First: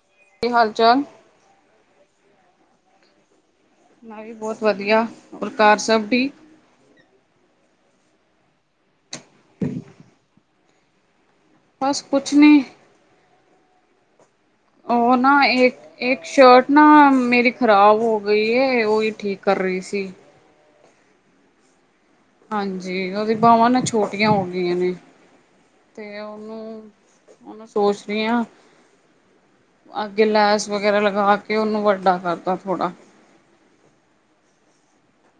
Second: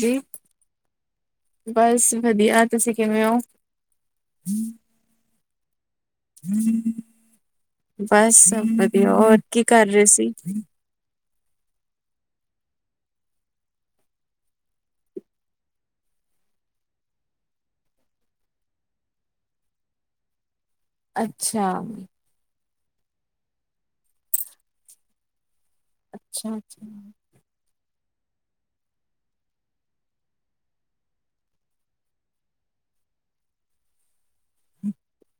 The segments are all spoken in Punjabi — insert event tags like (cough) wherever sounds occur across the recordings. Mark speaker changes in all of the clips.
Speaker 1: ਜੀ
Speaker 2: ਕੀ ਹਾਲ ਚਾਲ
Speaker 1: ਬਸ ਵਧੀਆ ਤੁਸੀਂ ਕਿਵੇਂ ਹੋ
Speaker 2: ਲਾਈਫ ਬਹੁਤ ਵਧੀਆ ਹੋਰ ਘਰ ਸਭ ਠੀਕ
Speaker 1: ਬਸ ਵਧੀਆ ਹੋਰ ਕੀ ਕਰ ਰਹੇ ਸੀ।
Speaker 2: ਬਸ ਕੁਝ ਨਹੀਂ ਉਹ ਨਾ ਇਹ ਇੱਕ ਸ਼ਰਟ ਨਾ ਮੇਰੀ ਖ਼ਰਾਬ ਹੋ ਗਈ ਉਹੀ ਠੀਕ ਕਰ ਰਹੀ ਸੀ।
Speaker 1: ਅੱਛਾ
Speaker 2: ਹਾਂਜੀ ਉਹਦੀ ਬਵਾਂ ਨਾ ਛੋਟੀਆਂ ਹੋ ਗਈਆਂ ਨੇ ਤੇ
Speaker 1: ਅੱਛਾ ਅੱਛਾ
Speaker 2: ਓਨੂੰ ਹੁਣ ਮੈਂ ਸੋਚ ਰਹੀ ਹਾਂ। ਅੱਗੇ ਲੈਸ ਵਗੈਰਾ ਲਗਾ ਕੇ ਉਹਨੂੰ ਵੱਡਾ ਕਰਦਾ ਥੋੜ੍ਹਾ
Speaker 1: (inaudible)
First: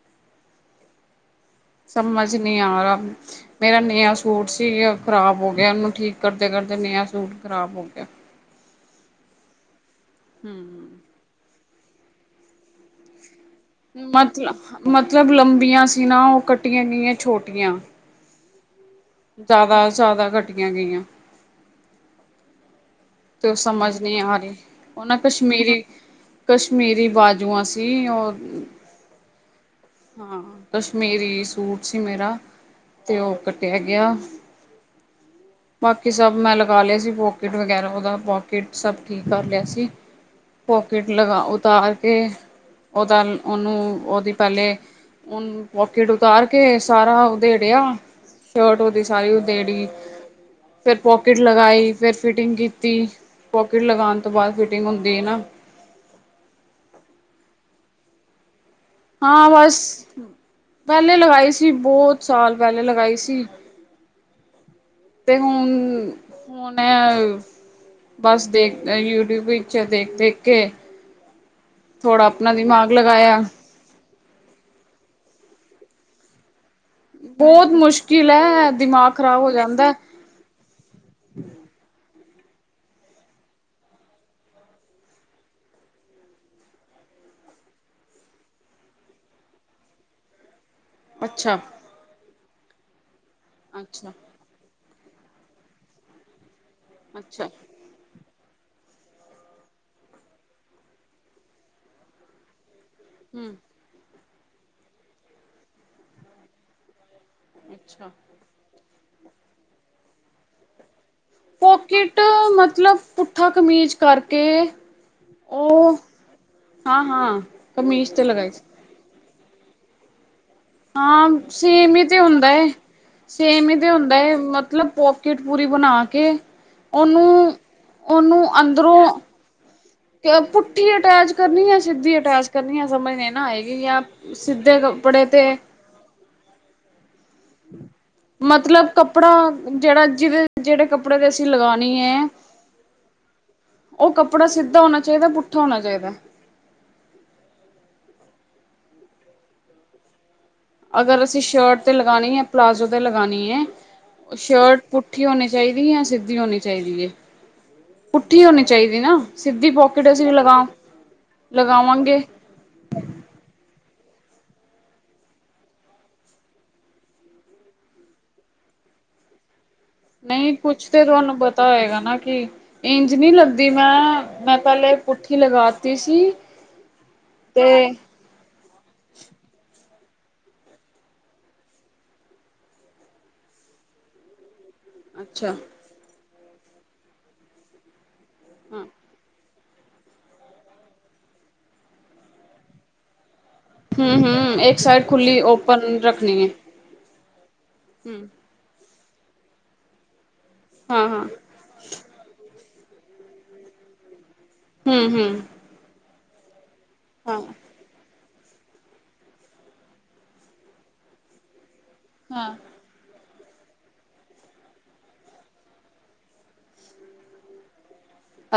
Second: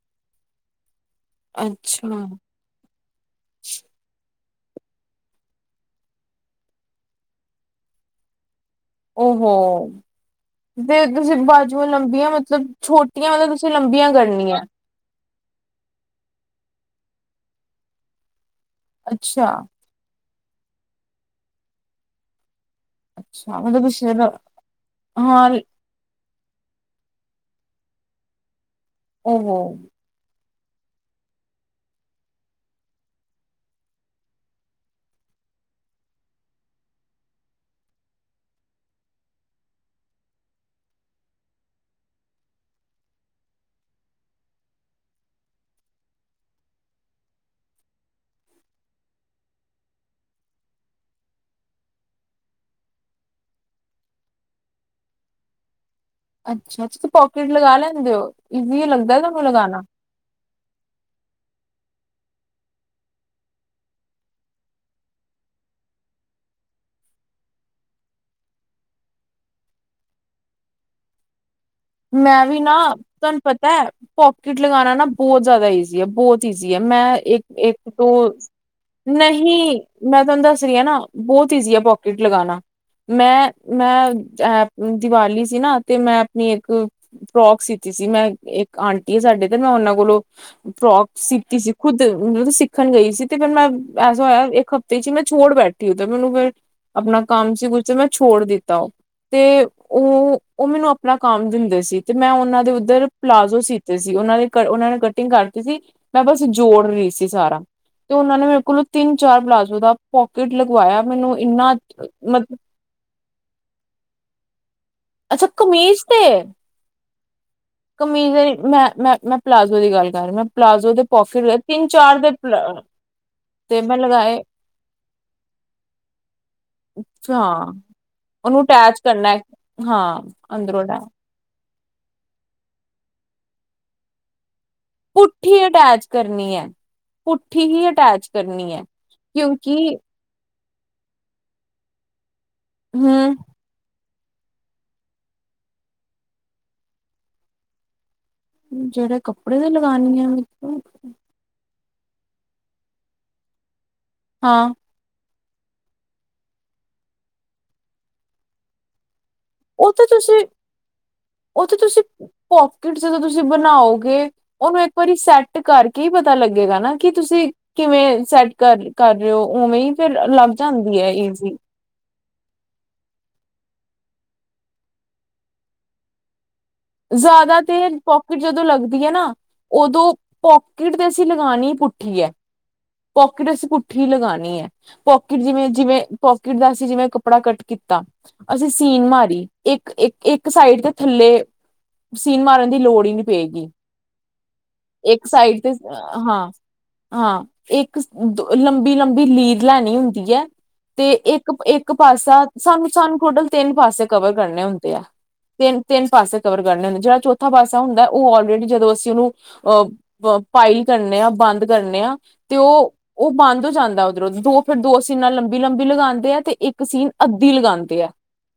Speaker 1: ਅੱਛਾ
Speaker 2: ਸਮਝ ਨਹੀਂ ਆ ਰਹਾ ਮੇਰਾ ਨਯ ਸੂਟ ਸੀ ਖ਼ਰਾਬ ਹੋ ਗਿਆ ਉਹਨੂੰ ਠੀਕ ਕਰਦੇ ਕਰਦੇ ਨਯ ਸੂਟ ਖ਼ਰਾਬ ਹੋ ਗਿਆ।
Speaker 1: ਉਹਹੋ
Speaker 2: ਹਮ
Speaker 1: ਤੇ ਤੁਸੀਂ ਬਾਜੂਆਂ ਲੰਬੀਆਂ ਮਤਲਬ ਛੋਟੀਆਂ ਮਤਲਬ ਤੁਸੀਂ ਲੰਬੀਆਂ
Speaker 2: ਮਤਲਬ
Speaker 1: ਕਰਨੀਆਂ।
Speaker 2: ਮਤਲਬ ਲੰਬੀਆਂ ਸੀ ਨਾ ਉਹ ਕੱਟੀਆਂ ਗਈਆਂ ਛੋਟੀਆਂ
Speaker 1: ਅੱਛਾ
Speaker 2: ਜ਼ਿਆਦਾ -ਜ਼ਿਆਦਾ ਘਟੀਆਂ ਗਈਆਂ। ਤੇ ਉਹ
Speaker 1: ਅੱਛਾ ਮਤਲਬ
Speaker 2: ਸਮਝ
Speaker 1: ਤੁਸੀਂ
Speaker 2: ਨਹੀਂ ਆ ਰਹੀ ਉਹਨਾਂ
Speaker 1: ਹਾਂ
Speaker 2: ਕਸ਼ਮੀਰੀ ਕਸ਼ਮੀਰੀ ਬਾਜੂਆਂ ਸੀ ਉਹ
Speaker 1: ਉਹਹੋ
Speaker 2: ਹਾਂ ਕਸ਼ਮੀਰੀ ਸੂਟ ਸੀ ਮੇਰਾ ਤੇ ਉਹ ਕੱਟਿਆ ਗਿਆ। ਬਾਕੀ ਸਭ ਮੈਂ ਲਗਾ ਲਿਆ ਸੀ ਪੋਕੀਟ ਵਗੈਰਾ ਦਾ ਪੋਕਿਟ ਸਭ ਠੀਕ ਕਰ ਲਿਆ ਸੀ ਪੋਕਿਟ ਲਗਾ ਉਤਾਰ ਕੇ ਉਹਦਾ ਉਹਨੂੰ ਉਹਦੀ ਪਹਿਲੇ ਹੁਣ ਪੋਕਿਟ ਉਤਾਰ ਕੇ ਸਾਰਾ ਉਧੇੜਿਆ। ਸ਼ਰਟ ਉਹਦੀ ਸਾਰੀ ਉਹਦੇੜੀ ਫੇਰ ਪੋਕਿਟ ਲਗਾਈ ਫੇਿਰ ਫਿਟਿੰਗ ਕੀਤੀ। ਦੀ ਪੋਕਿਟ ਲਗਾਉਣ ਤੋਂ ਬਾਅਦ ਫਿਟਿੰਗ ਹੁੰਦੀ ਹੈ ਨਾ।
Speaker 1: ਅੱਛਾ ਤੁਸੀਂ ਪੋਕੇਟ ਲਗਾ ਲੈਂਦੇ ਹੋ ਇੀ ਲਉ
Speaker 2: ਹਾਂ ਬਸ ਪਹਿਲੇ ਲਗਾਈ ਸੀ ਬਹੁਤ ਸਾਲ ਪਹਿਲੇ ਲਗਾਈ ਸੀ। ਤੇ ਹੁਣ- ਹੁਣ ਐ। ਬਸ ਦੇਖ ਯੂਟਿਊਬ ਵਿੱਚ ਦੇਖ- ਦੇਖ ਕੇ ਥੋੜਾ ਆਪਣਾ ਦਿਮਾਗ ਲਗਾਇਆ।
Speaker 1: ਪੋਕਿਟ ਲਗਾਉਣਾ ਨਾ ਬਹੁਤ ਜ਼ਿਆਦਾ ਈਜ਼ੀ ਆ ਬਹੁਤ ਈਜੀ ਹੈ ਮੈਂ ਇੱਕ
Speaker 2: ਬਹੁਤ
Speaker 1: -ਇੱਕ
Speaker 2: ਮੁਸ਼ਕਿਲ
Speaker 1: ਤੋਂ
Speaker 2: ਹੈ ਦਿਮਾਗ ਖ਼ਰਾਬ ਹੋ
Speaker 1: ਨਹੀਂ
Speaker 2: ਜਾਂਦਾ
Speaker 1: ਮੈਂ ਤੁਹਾਨੂੰ ਦੱਸ ਦੀ ਨਾ ਬਹੁਤ ਈਜ਼ੀ ਆ ਪੋਕੀਟ ਲਗਾਉਣਾ। ਮੈਂ -ਮੈਂ ਅ ਦੀਵਾਲੀ ਸੀ ਨਾ ਤੇ ਮੈਂ ਆਪਣੀ ਇੱਕ ਫਰੋਕ ਸੀਤੀ ਸੀ ਮੈਂ ਇੱਕ ਆਂਟੀ ਆ ਸਾਡੇ ਤੇ ਮੈਂ ਉਹਨਾਂ ਕੋਲੋਂ ਫਰੋਕ
Speaker 2: ਅੱਛਾ,
Speaker 1: ਸਿਖੀ ਸੀ ਖੁੱਦ ਮਤਲਬ ਸਿੱਖਣ ਗਈ ਸੀ ਤੇ ਫਿਰ ਮੈਂ
Speaker 2: ਅੱਛਾ,
Speaker 1: ਐਸਾ ਹੋਇਆ ਇੱਕ ਤੇ ਸੀ ਮੈਂ ਛੋੜ ਬੈਠੀ ਹ ਤਾਂ ਮੈਨੂੰ ਫਿਰ ਆਪਣਾ
Speaker 2: ਅੱਛਾ
Speaker 1: ਕੰਮ ਸੀ ਕੁਛ ਜ ਮੈਂ ਛੋੜ ਦਿੱਤਾ ਉਹ ਤੇ ਉਹ ਉਹ ਮੈਨੂੰ ਆਪਣਾ ਕੰਮ ਦਿੰਦੇ ਸੀ ਤੇ ਮੈਂ ਉਹਨਾਂ ਦੇ ਉੱਧਰ
Speaker 2: ਹੂੰ,
Speaker 1: ਪਲਾਜ਼ੋ ਸੀ ਸੀ ਉਹਨਾਂ ਦੇ ਉਹਨਾਂ ਨੇ ਕਟਿੰਗ ਕਰਤੀ ਸੀ ਮੈਂ ਬ ਜੋੜ ਰਹੀ ਸੀ। ਸਾਰਾ
Speaker 2: ਅੱਛਾ।
Speaker 1: ਤੇ ਉਹਨਾਂ ਨੇ ਮੇਰੇ ਕੋਲੋਂ ਤਿੰਨ ਚਾਰ ਪਲਾਜੋ ਦਾ ਪੋਕਿਟ ਲਗਵਾਇਆ ਮੈਨੂੰ
Speaker 2: ਪੋਕਿਟ ਮਤਲਬ ਪੁੱਠਾ ਕਮੀਜ਼ ਕਰਕੇ
Speaker 1: ਅੱਛਾ
Speaker 2: ਉਹ
Speaker 1: ਕਮੀਜ਼ ਤੇ
Speaker 2: ਹਾਂ-ਹਾਂ ਤੇ
Speaker 1: ਕਮੀਜ਼ ਦੇ
Speaker 2: ਲਗਾਈ ਸੀ।
Speaker 1: ਮੈਂ- ਮੈਂ- ਮੈਂ ਪਲਾਜ਼ੋ ਦੀ ਗੱਲ ਕਰ ਮੈਂ ਪਲਾਜ਼ੋ ਦੇ
Speaker 2: ਹਾਂ
Speaker 1: ਪੋਫਿਟ ਤਿੰਨ
Speaker 2: ਸੇਮ ਈ ਤੇ
Speaker 1: ਚਾਰ ਦੇ
Speaker 2: ਹੁੰਦਾ ਏ। ਸੇਮ ਹੀ ਤੇ
Speaker 1: ਮੈਂ
Speaker 2: ਹੁੰਦਾ ਹੈ
Speaker 1: ਲਗਾਏ
Speaker 2: ਮਤਲਬ ਪੋਕਿਟ ਪੂਰੀ ਬਣਾ ਕੇ ਉਹਨੂੰ-
Speaker 1: ਹਾਂ
Speaker 2: ਉਹਨੂੰ
Speaker 1: ਅਟੈਚ
Speaker 2: ਅੰਦਰੋਂ
Speaker 1: ਕਰਨਾ ਹਾਂ ਅੰਦਰੋਂ
Speaker 2: ਪੁੱਠੀ ਅਟੈਚ ਕਰਨੀ ਆ ਸਿੱਧੀ ਅਟੈਚ ਕਰਨੀ ਆ ਸਮਝ ਨਾ ਆ ਕਿ ਸਿੱਧੇ ਕੱਪੜੇ ਤੇ
Speaker 1: ਪੁੱਠੀ ਅਟੈਚ ਕਰਨੀ ਹੈ। ਪੁੱਠੀ ਹੀ ਅਟੈਚ ਕਰਨੀ ਹੈ
Speaker 2: ਮਤਲਬ ਕੱਪੜਾ
Speaker 1: ਕਿਉਂਕਿ
Speaker 2: ਜਿਹੜਾ ਜਿਹਦੇ ਜਿਹੜੇ ਕੱਪੜੇ ਦੇ ਅਸੀਂ ਲਗਾਣੀ ਏ।
Speaker 1: ਹੂੰ
Speaker 2: ਉਹ ਕੱਪੜਾ ਸਿੱਧਾ ਹੋਣਾ ਚਾਹੀਦਾ ਪੁੱਠਾ ਹੋਣਾ ਚਾਹੀਦਾ।
Speaker 1: ਜਿਹੜੇ ਕੱਪੜੇ ਦੀ ਲਗਾਾਨਣੇ ਆ ਮ।
Speaker 2: ਅਗਰ ਅਸੀਂ ਸ਼ਰਟ 'ਤੇ ਲਗਉਣੀ ਹੈ ਪਲਾਜ਼ੋ 'ਤੇ ਲਗਣੀ ਹੈ
Speaker 1: ਹਾਂ
Speaker 2: ਸ਼ਰਟ। ਪੁੱਠੀ ਹੋਣੀ ਚਾਹੀਦੀ ਜਾਂ ਸਿੱਧੀ ਹੋਣੀ ਚਾਹੀਦੀ ਹੈ ਪੁੱਠੀ ਹੋਣੀ ਚਾਹੀਦੀ ਨਾ। ਸਿੱਧੀ
Speaker 1: ਉਹ ਤਾਂ
Speaker 2: ਪੋਕਿਟ ਅਸੀਂ ਵੀ
Speaker 1: ਤੁਸੀਂ
Speaker 2: ਲਗਾ ਲਗਾਵਾਂਗੇ।
Speaker 1: ਪੋਕਿਟ ਜਦੋਂ ਤੁਸੀਂ ਬਣਾਓਗੇ ਉਹਨੂੰ ਇੱਕ ਵਾਰੀ ਸੈੱਟ ਕਰਕੇ ਹੀ ਪਤਾ ਲੱਗੇਗਾ ਨਾ ਕੀ ਤੁਸੀਂ। ਕਿਵੇਂ ਸੈਟ ਕਰ ਕਰ ਰਹੇ ਹੋ ਉਵੇਂ। ਫਿਰ ਲੱਗ
Speaker 2: ਨਹੀਂ ਕੁੱਛ
Speaker 1: ਜਾਂਦੀ
Speaker 2: ਤਾਂ
Speaker 1: ਹੈ
Speaker 2: ਤੁਹਾਨੂੰ
Speaker 1: ਈਜ਼ੀ
Speaker 2: ਪਤਾ ਹੋਏਗਾ ਨਾ ਕਿ। ਇੰਜ ਨਹੀਂ ਲੱਗਦੀ ਮੈਂ ਮੈਂ ਪਹਿਲੇ ਪੁਠੀ ਲਗਾ ਦਿੱਤੀ ਸੀ।
Speaker 1: ਜ਼ਿਆਦਾ ਤੇ। ਪੋਕਿਟ ਜਦੋਂ ਲੱਗਦੀ ਹੈ ਨਾ ਉਦੋਂ ਪੋਕਿਟ ਤੇ ਅਸੀਂ ਲਗਾਉਣੀ ਹੀ ਪੁੱਠੀ ਹੈ। ਪਕਿਟ ਅਸੀਂ ਪੁੱਠੀ ਲਗਾਉਣੀ ਹੈ। ਪੋਕਿਟ
Speaker 2: ਅੱਛਾ
Speaker 1: ਜਿਵੇਂ ਜਿਵੇਂ ਪੋਕਿਟ ਦਾ ਅਸੀਂ ਜਿਵੇਂ ਕੱਪੜਾ ਕੱਟ ਕੀਤਾ ਅਸੀਂ
Speaker 2: ਹਾਂ
Speaker 1: ਸੀਨ ਮਾਰੀ। ਇੱਕ, ਇੱਕ ਇੱਕ ਸਾਈਡ ਦੇ ਥੱਲੇ। ਸੀਨ ਮਾਰਨ ਦੀ ਲੋੜ ਹੀ ਨਹੀਂ ਪਏਗੀ
Speaker 2: ਹੂੰ, ਹੂੰ ਇੱਕ ਸਾਈਡ ਖੁੱਲੀ
Speaker 1: ਸਾਈਡ ਤੇ
Speaker 2: ਓਪਨ ਰੱਖਣੀ
Speaker 1: ਹਾਂ
Speaker 2: ਹੈ।
Speaker 1: ਹਾਂ ਇੱਕ
Speaker 2: ਹਮ
Speaker 1: ਦ ਲੰਬੀ ਲੰਬੀ ਲੀਰ ਲੈਣੀ ਹੁੰਦੀ ਹੈ
Speaker 2: ਹਾਂ
Speaker 1: ਤੇ
Speaker 2: ਹਾਂ
Speaker 1: ਇੱਕ। ਇੱਕ ਪਾਸਾ ਸਾਨੂੰ, ਸਾਨੂੰ ਟੋਟਲ ਤਿੰਨ ਪਾਸੇ ਕਵਰ ਕਰਨੇ ਹੁੰਦੇ ਆ
Speaker 2: ਹਮ ਹਮ
Speaker 1: ਤਿੰਨ, ਤਿੰਨ ਪਾਸੇ। ਕਵਰ ਕਰਨ ਹ ਜਿਹੜਾ
Speaker 2: ਹਾਂ
Speaker 1: ਚੌਥਾ ਪਾਸਾ ਹੁੰਦਾ। ਉਹ ਆਲਰੇਡੀ ਜਦੋਂ ਅਸੀਂ ਉਹਨੂੰ ਅਹ ਪਾਈ ਕਰਨੇ ਆ ਬੰਦ ਕਰਨੇ ਆ
Speaker 2: ਹਾਂ
Speaker 1: ਤੇ ਉਹ ਉਹ ਬੰਦ ਹੋ ਜਾਂਦਾ ਉਧਰੋਂ ਦੋ ਫਿਰ ਦੋ ਸੀਨਾ ਲੰਬੀ, ਲੰਬੀ ਲਗਾਉਂਦੇ ਆ ਤੇ ਇੱਕ ਸੀਨ ਅੱਧੀ ਲਗਾਉਂਦੇ ਆ।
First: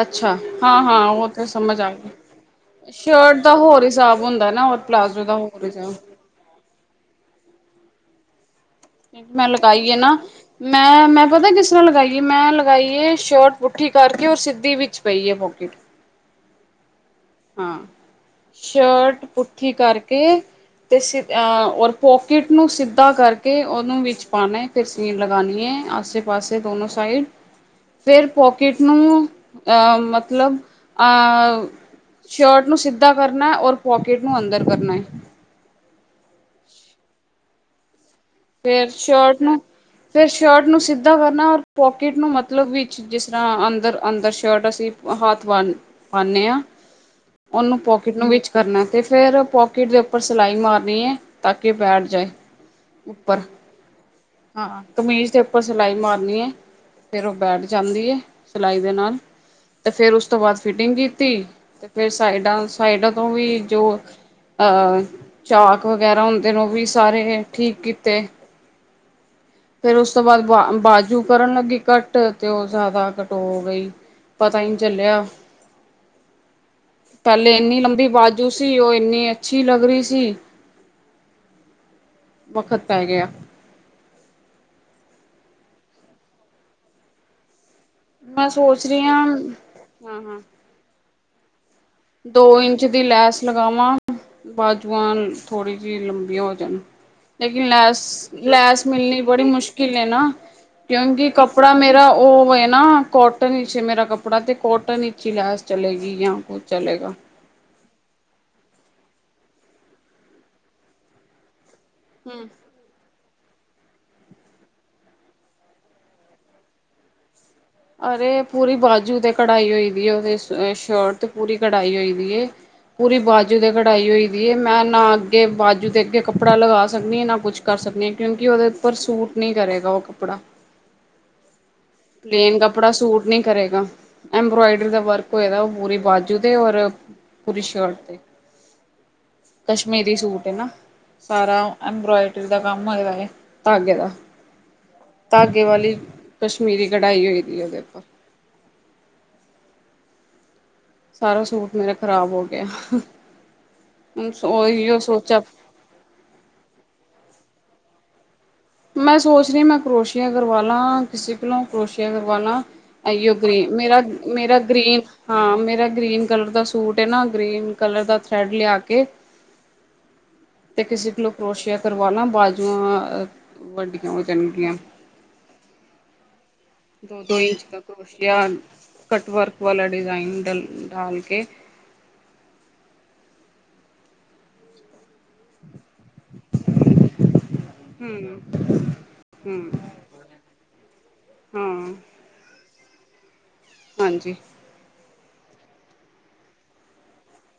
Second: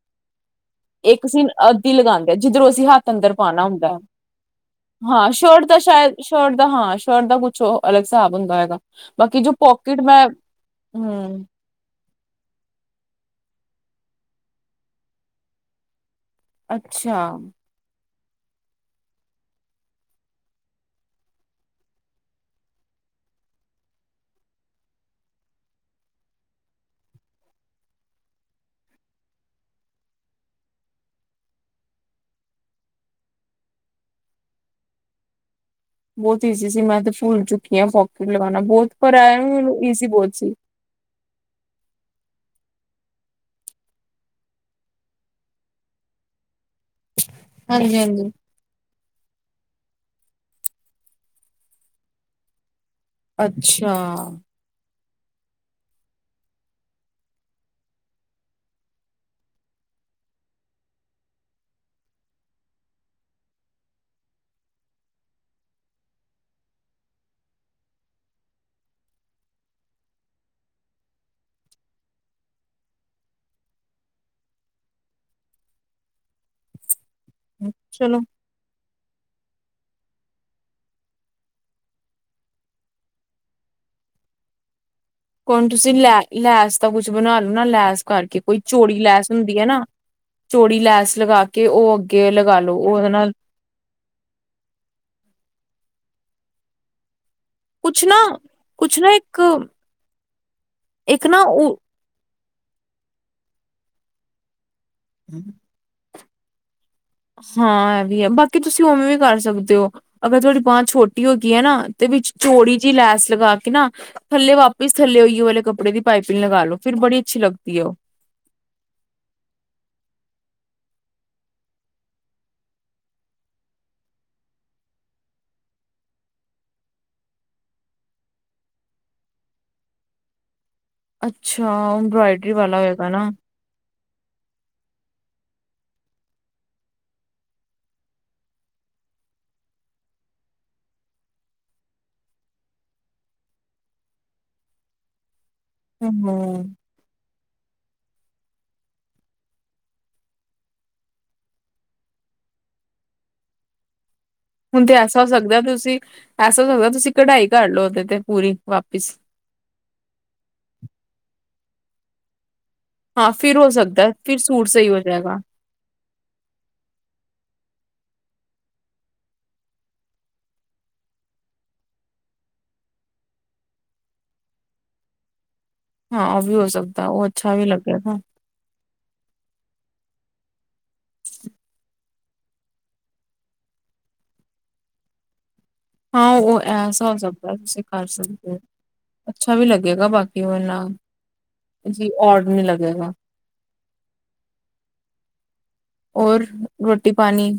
Speaker 2: ਅੱਛਾ, ਹਾਂ, ਹਾਂ
Speaker 1: ਇੱਕ
Speaker 2: ਉਹ ਤੇ
Speaker 1: ਸੀਨ
Speaker 2: ਸਮਝ ਆ
Speaker 1: ਅੱਧੀ ਲਗਾਉਂਦੇ ਜਿੱਧਰੋਂ ਅਸੀਂ
Speaker 2: ਗਈ।
Speaker 1: ਹੱਥ ਅੰਦਰ
Speaker 2: ਸ਼ਰਟ ਦਾ
Speaker 1: ਪਾਉਣਾ
Speaker 2: ਹੋਰ
Speaker 1: ਹੁੰਦਾ
Speaker 2: ਹਿਸਾਬ ਹੁੰਦਾ ਨਾਰ ਪਲਾਜ਼ੋ
Speaker 1: ਹਾਂ
Speaker 2: ਦਾ ਹੋਰ
Speaker 1: ਸ਼ਰਟ
Speaker 2: ਹਿਸਾਬ।
Speaker 1: ਸ਼ਾਇਦ ਸ਼ਰਟ ਦਾ ਹਾਂ ਸ਼ਰਟ ਦਾ ਕੁਛ ਉਹ ਅਲੱਗ ਹਿਸਾਬ ਹੁੰਦਾ ਹੈਗਾ। ਬਾਕੀ
Speaker 2: ਮੈਂ
Speaker 1: ਜੋ
Speaker 2: ਲਗਾਈ ਹੈ
Speaker 1: ਪੋਕਿਟ
Speaker 2: ਨਾ
Speaker 1: ਮੈਂ
Speaker 2: ਮੈਂ ਮੈਂ
Speaker 1: ਹੂੰ,
Speaker 2: ਪਤਾ ਕਿਸ। ਉਸਰ੍ਹਾਂ ਲਗਾਈ ਮੈਂ ਲਗਾਈ ਹੈ ਸ਼ਰਟ ਪੁੱਠੀ ਕਰਕੇ ਔਰ ਸਿੱਧੀ ਵਿੱਚ ਪਈ ਹੈ ਪੋਕੀਟ।
Speaker 1: ਅੱਛਾ।
Speaker 2: ਹਾਂ ਸ਼ਰਟ ਪੁਠੀ ਕਰਕੇ। ਅਤੇ ਸ ਔਰ ਪੋਕਿਟ ਨੂੰ ਸਿੱਧਾ ਕਰਕੇ ਉਹਨੂੰ ਵਿੱਚ ਪਾਉਣਾ। ਫਿਰ ਸਸੀਨ ਲਗਉਣੀ ਹੈ ਆਸੇ ਪਾਸੇ ਦੋਨੋ ਸਾਈਡ। ਫਿਰ ਪੋਕਿਟ ਨੂੰ ਮਤਲਬ। ਸ਼ਰਟ ਨੂੰ ਸਿੱਧਾ ਕਰਨਾ ਔਰ ਪੋਕਿਟ ਨੂੰ ਅੰਦਰ ਕਰਨਾ ਹੈ।
Speaker 1: ਬਹੁਤ ਈਜ਼ੀ ਸੀ ਮੈਂ ਤੇ ਭੁੱਲ ਚੁੱਕੀ ਹਾਂ ਪੋਕੀਟ ਲਗਾਉਣਾ
Speaker 2: ਫਿਰ
Speaker 1: ਬਹੁਤ ਪਰ ਆਇਆ ਮੈਨੂੰ ਈਜ਼ੀ ਬਹੁਤ ਸੀ।
Speaker 2: ੱਦਾਂ ਕਰਨਾ ਰ ਪੋਕਿਟ ਨੂੰ ਮਤਲਬ ਵੀ ਜਿਸ ਤਰ੍ਹਾਂ ਅੰਦਰ ਅੰਦਰ ਸ਼ਰਟ ਅਸੀਂ ਹੱਥ ਬ ਪਾਦੇ ਹਾਂ ਉਹਨੂੰ ਪੋਕਿਟ ਨੂੰ
Speaker 1: ਹਾਂਜੀ-ਹਾਂਜੀ।
Speaker 2: ਵਿੱਚ। ਕਰਨਾ ਅਤੇ ਫਿਰ ਪੋਕਿਟ ਦੇ ਉਪਰ ਸਿਲਾਈ ਮਾਰਨੀ ਹੈ ਤਾਂ ਕਿ ਬੈਠ ਜਾਏ। ਉੱਪਰ
Speaker 1: ਅੱਛਾ
Speaker 2: ਹਾਂ ਕਮੀਜ਼ ਦੇ ਉੱਪਰ ਸਿਲਾਈ ਮਾਰਨੀ ਹੈ ਫਿਰ ਉਹ ਬੈਠ ਜਾਂਦੀ ਹੈ ਸਿਲਾਈ ਦੇ ਨਾਲ ਤੇ ਫੇਿਰ ਉਸ ਤੋਂ ਬਾਅਦ ਫਿਟਿੰਗ ਕੀਤੀ ਤੇ ਫਿਰ ਸਾਈਡਾਂ ਸਾਈਡਾਂ ਤੋਂ ਵੀ ਜੋ ਚਾਕ ਵਗੈਰਾ ਹੁੰਦੇ ਨੇ ਉਹ ਵੀ ਸਾਰੇ ਠੀਕ ਕੀਤੇ ਫੇਰ ਉਸ ਤੋਂ ਬਾਅਦ ਬਾ ਬਾਜੂ ਕਰਨ ਲੱਗੀ ਕੱਟ ਤੇ ਉਹ ਜ਼ਿਆਦਾ ਕਟੋ ਗਈ ਪਤਾ ਹੀ ਨਹੀਂ ਚੱਲਿਆ ਪਹਿਲੇ ਇੰਨੀ ਲੰਬੀ
Speaker 1: ਚਲੋ।
Speaker 2: ਆਵਾਜ਼ ਜੂਸੀ ਉਹ ਇੰਨੀ ਅੱਛੀ ਲੱਗ ਰਹੀ ਸੀ ਵਖਤ ਪ ਗਿਆ
Speaker 1: ਹਣ ਤੁਸੀਂ ਲੈ ਲੈਸ ਦਾ ਕੁਛ ਬਣਾ ਲਓ ਨਾ ਲੈਸ ਕਰਕੇ
Speaker 2: ਮੈਂ
Speaker 1: ਕੋਈ
Speaker 2: ਸੋਚ
Speaker 1: ਚੋੜੀ
Speaker 2: ਰਹੀ ਹਾਂ
Speaker 1: ਲੈਸ ਹੁੰਦੀ ਹੈ ਨਾ
Speaker 2: ਹਾਂ ਹਾਂ
Speaker 1: ਚੋੜੀ ਲੈਸ ਲਗਾ ਕੇ ਉਹ ਅੱਗੇ
Speaker 2: ਦੋ
Speaker 1: ਲਗਾ ਲੋ
Speaker 2: ਇੰਚ ਦੀ
Speaker 1: ਉਹਦੇ ਨਾਲ
Speaker 2: ਲੈਸ ਲਗਾਵਾਂ ਬਾਜੂਆਂ ਥੋੜੀ ਜਿਹੀ ਲੰਬੀਆਂ ਹੋ ਜਾਣ ਲੇਕਿਨ ਲੈਸ
Speaker 1: ਕੁਛ ਨਾ
Speaker 2: ਲੈਸ
Speaker 1: ਕੁਛ ਨਾ
Speaker 2: ਮਿਲਣੀ
Speaker 1: ਇੱਕ
Speaker 2: ਬੜੀ ਮੁਸ਼ਕਿਲ ਹੈ ਨਾ
Speaker 1: ਇੱਕ
Speaker 2: ਕਿਉਂਕਿ
Speaker 1: ਨਾ
Speaker 2: ਕੱਪੜਾ
Speaker 1: ਉਹ
Speaker 2: ਮੇਰਾ ਉਹ ਹੈ ਨਾ ਕੋਟਨ ਇਚ ਮੇਰਾ ਕੱਪੜਾ ਤੇ ਕੋਟਨ ਇਚ ਹੀ ਲੈਸ ਚਲੇਗੀ ਜਾਂ ਕੁਛ ਚਲੇਗਾ।
Speaker 1: ਹਾਂ ਇਹ ਵੀ ਹੈ ਬਾਕੀ ਤੁਸੀਂ ਉਵੇਂ ਵੀ ਕਰ ਸਕਦੇ ਹੋ ਅਗਰ ਤੁਹਾਡੀ ਬਾਂਹ ਛੋਟੀ ਹੋ ਗਈ ਹੈ ਨਾ ਤੇ ਵਿੱਚ
Speaker 2: ਹਮ
Speaker 1: ਚੋੜੀ ਜਿਹੀ ਲੈਸ ਲਗਾ ਕੇ ਨਾ ਥੱਲੇ ਵਾਪਿਸ ਥੱਲੇ ਹੋਈਏ ਵਾਲੇ ਕੱਪੜੇ ਦੀ ਪਾਈਪਿੰਗ ਲਗਾ ਲਓ ਫਿਰ ਬੜੀ ਅੱਛੀ ਲੱਗਦੀ ਹੈ ਉਹ
Speaker 2: ਅਰੇ ਪੂਰੀ ਬਾਜੂ ਤੇ ਕਢਾਈ ਹੋਈ ਦੀ ਉਹਦੇ ਸ਼ਰਟ ਤੇ ਪੂਰੀ ਕੜਾਈ ਹੋਈ ਦੀ ਇਹ। ਪੂਰੀ ਬਾਜੂ ਦੇ ਕਢਾਈ ਹੋਈ ਦੀ ਇਹ ਮੈਂ ਨਾ ਅੱਗੇ ਬਾਜੂ ਦੇ ਅੱਗੇ ਕੱਪੜਾ ਲਗਾ ਸਕਦੀ ਹਾਂ ਨਾ ਕੁਛ ਕਰ ਸਕਦੇ ਹਾਂ ਕਿਉਂਕਿ ਉਹਦੇ ਉੱਪਰ ਸੂਟ ਨਹੀਂ ਕਰੇਗਾ ਉਹ ਕੱਪੜਾ
Speaker 1: ਅੱਛਾ। ਐਮਬਰਾਇਡਰੀ
Speaker 2: ਪਲੇਨ
Speaker 1: ਵਾਲਾ
Speaker 2: ਕੱਪੜਾ
Speaker 1: ਹੋਏਗਾ
Speaker 2: ਸੂਟ
Speaker 1: ਨਾ
Speaker 2: ਨ੍ਹੀਂ ਕਰੇਗਾ। ਐਮਬਰਾਇਡਰੀ ਦਾ ਵਰਕ ਹੋਏ ਦਾ ਉਹ ਪੂਰੀ ਬਾਜੂ ਤੇ ਔਰ ਪੂਰੀ ਸ਼ਰਟ 'ਤੇ ਕਸ਼ਮੀਰੀ ਸੂਟ ਹੈ ਨਾ ਸਾਰਾ ਐਬਰਾਇਡਰੀ ਦਾ ਕੰਮ ਹੋਏਦੇ ਹੈ ਧਾਗੇ ਦਾ ਧਾਗੇ ਵਾਲੀ
Speaker 1: ਹਮ
Speaker 2: ਕਸ਼ਮੀਰੀ ਕਢਾਈ ਹੋਈ ਦੀ ਇਹ ਦੇਖੋ ਸਾਰਾ ਸੂਟ ਮੇਰਾ ਖ਼ਰਾਬ ਹੋ ਗਿਆ। ਹਮ ਸੋ
Speaker 1: ਹੁਣ ਤੇ ਐਸਾ ਹੋ ਸਕਦਾ ਤੁਸੀਂ ਐਸਾ ਹੋ ਸਕਦਾ ਤੁਸੀਂ ਕਢਾਈ ਕਰ ਲਓ ਉਹਦੇ ਤੇ ਪੂਰੀ ਵਾਪਿਸ
Speaker 2: ਮੈਂ ਸੋਚ ਰਹੀਆ ਮੈਂ ਕਰੋਸ਼ਆ ਕਰਵਾਲਾ ਕਿਸੇ ਕੋਲੋਂ ਕਰੋਸ਼ਆ ਕਰਵਾ ਲਾਂ
Speaker 1: ਹਾਂ
Speaker 2: ਆਈਓ
Speaker 1: ਫਿਰ ਹੋ
Speaker 2: ਗ੍ਰੀਨ ਮੇਰਾ
Speaker 1: ਸਕਦਾ ਫਿਰ
Speaker 2: ਮੇਰਾ
Speaker 1: ਸੂਟ ਸਹੀ ਹੋ
Speaker 2: ਗ੍ਰੀਨ
Speaker 1: ਜਾਏਗਾ
Speaker 2: ਹਾਂ ਮੇਰਾ ਗ੍ਰੀਨ ਕਲਰ ਦਾ ਸੂ ਸੂਟ ਇਹ ਨਾ ਗ੍ਰੀਨ ਕਲਰ ਦਾ ਥਰੈਡ ਲਿਆ ਕੇ। ਤੇ ਕਿਸੇ ਕੋਲੋਂ ਕਰੋਏਸ਼ਿਆ ਕਰਵਾਣਾ ਬਾਜੂਆਂ ਵੱਡੀਆਂ ਹੋ ਜਾਣਗੀਆਂ।
Speaker 1: ਹਾਂ ਉਹ ਭੀ ਹੋ ਸਕਦਾ
Speaker 2: ਦੋ
Speaker 1: ਉਹ
Speaker 2: ਦੋ
Speaker 1: ਅੱਛਾ
Speaker 2: ਇੰਚ
Speaker 1: ਵੀ
Speaker 2: ਕਾ
Speaker 1: ਲੱਗੇਗਾ
Speaker 2: ਕਰੋਸ਼ੀਆ ਕਟ ਵਰਕ ਵਾਲਾ ਡਿਜ਼ਾਇਨ ਡ ਡਾਲ ਕੇ।
Speaker 1: ਹਾਂ ਉਹ ਐਸਾ ਹੋ ਸਕਦਾ ਤੁਸੀਂ ਕਰ
Speaker 2: ਹੂੰ
Speaker 1: ਸਕਦੇ ਹੋ ਅੱਛਾ
Speaker 2: ਹੂੰ
Speaker 1: ਵੀ ਲੱਗੇਗਾ ਬਾਕੀ ਇਹ ਵਲਾ
Speaker 2: ਹਾਂ
Speaker 1: ਜੀ ਔਢ ਨਹੀਂ ਲੱਗੇਗਾ।
Speaker 2: ਹਾਂਜੀ,
Speaker 1: ਹੋਰ ਰੋਟੀ ਪਾਣੀ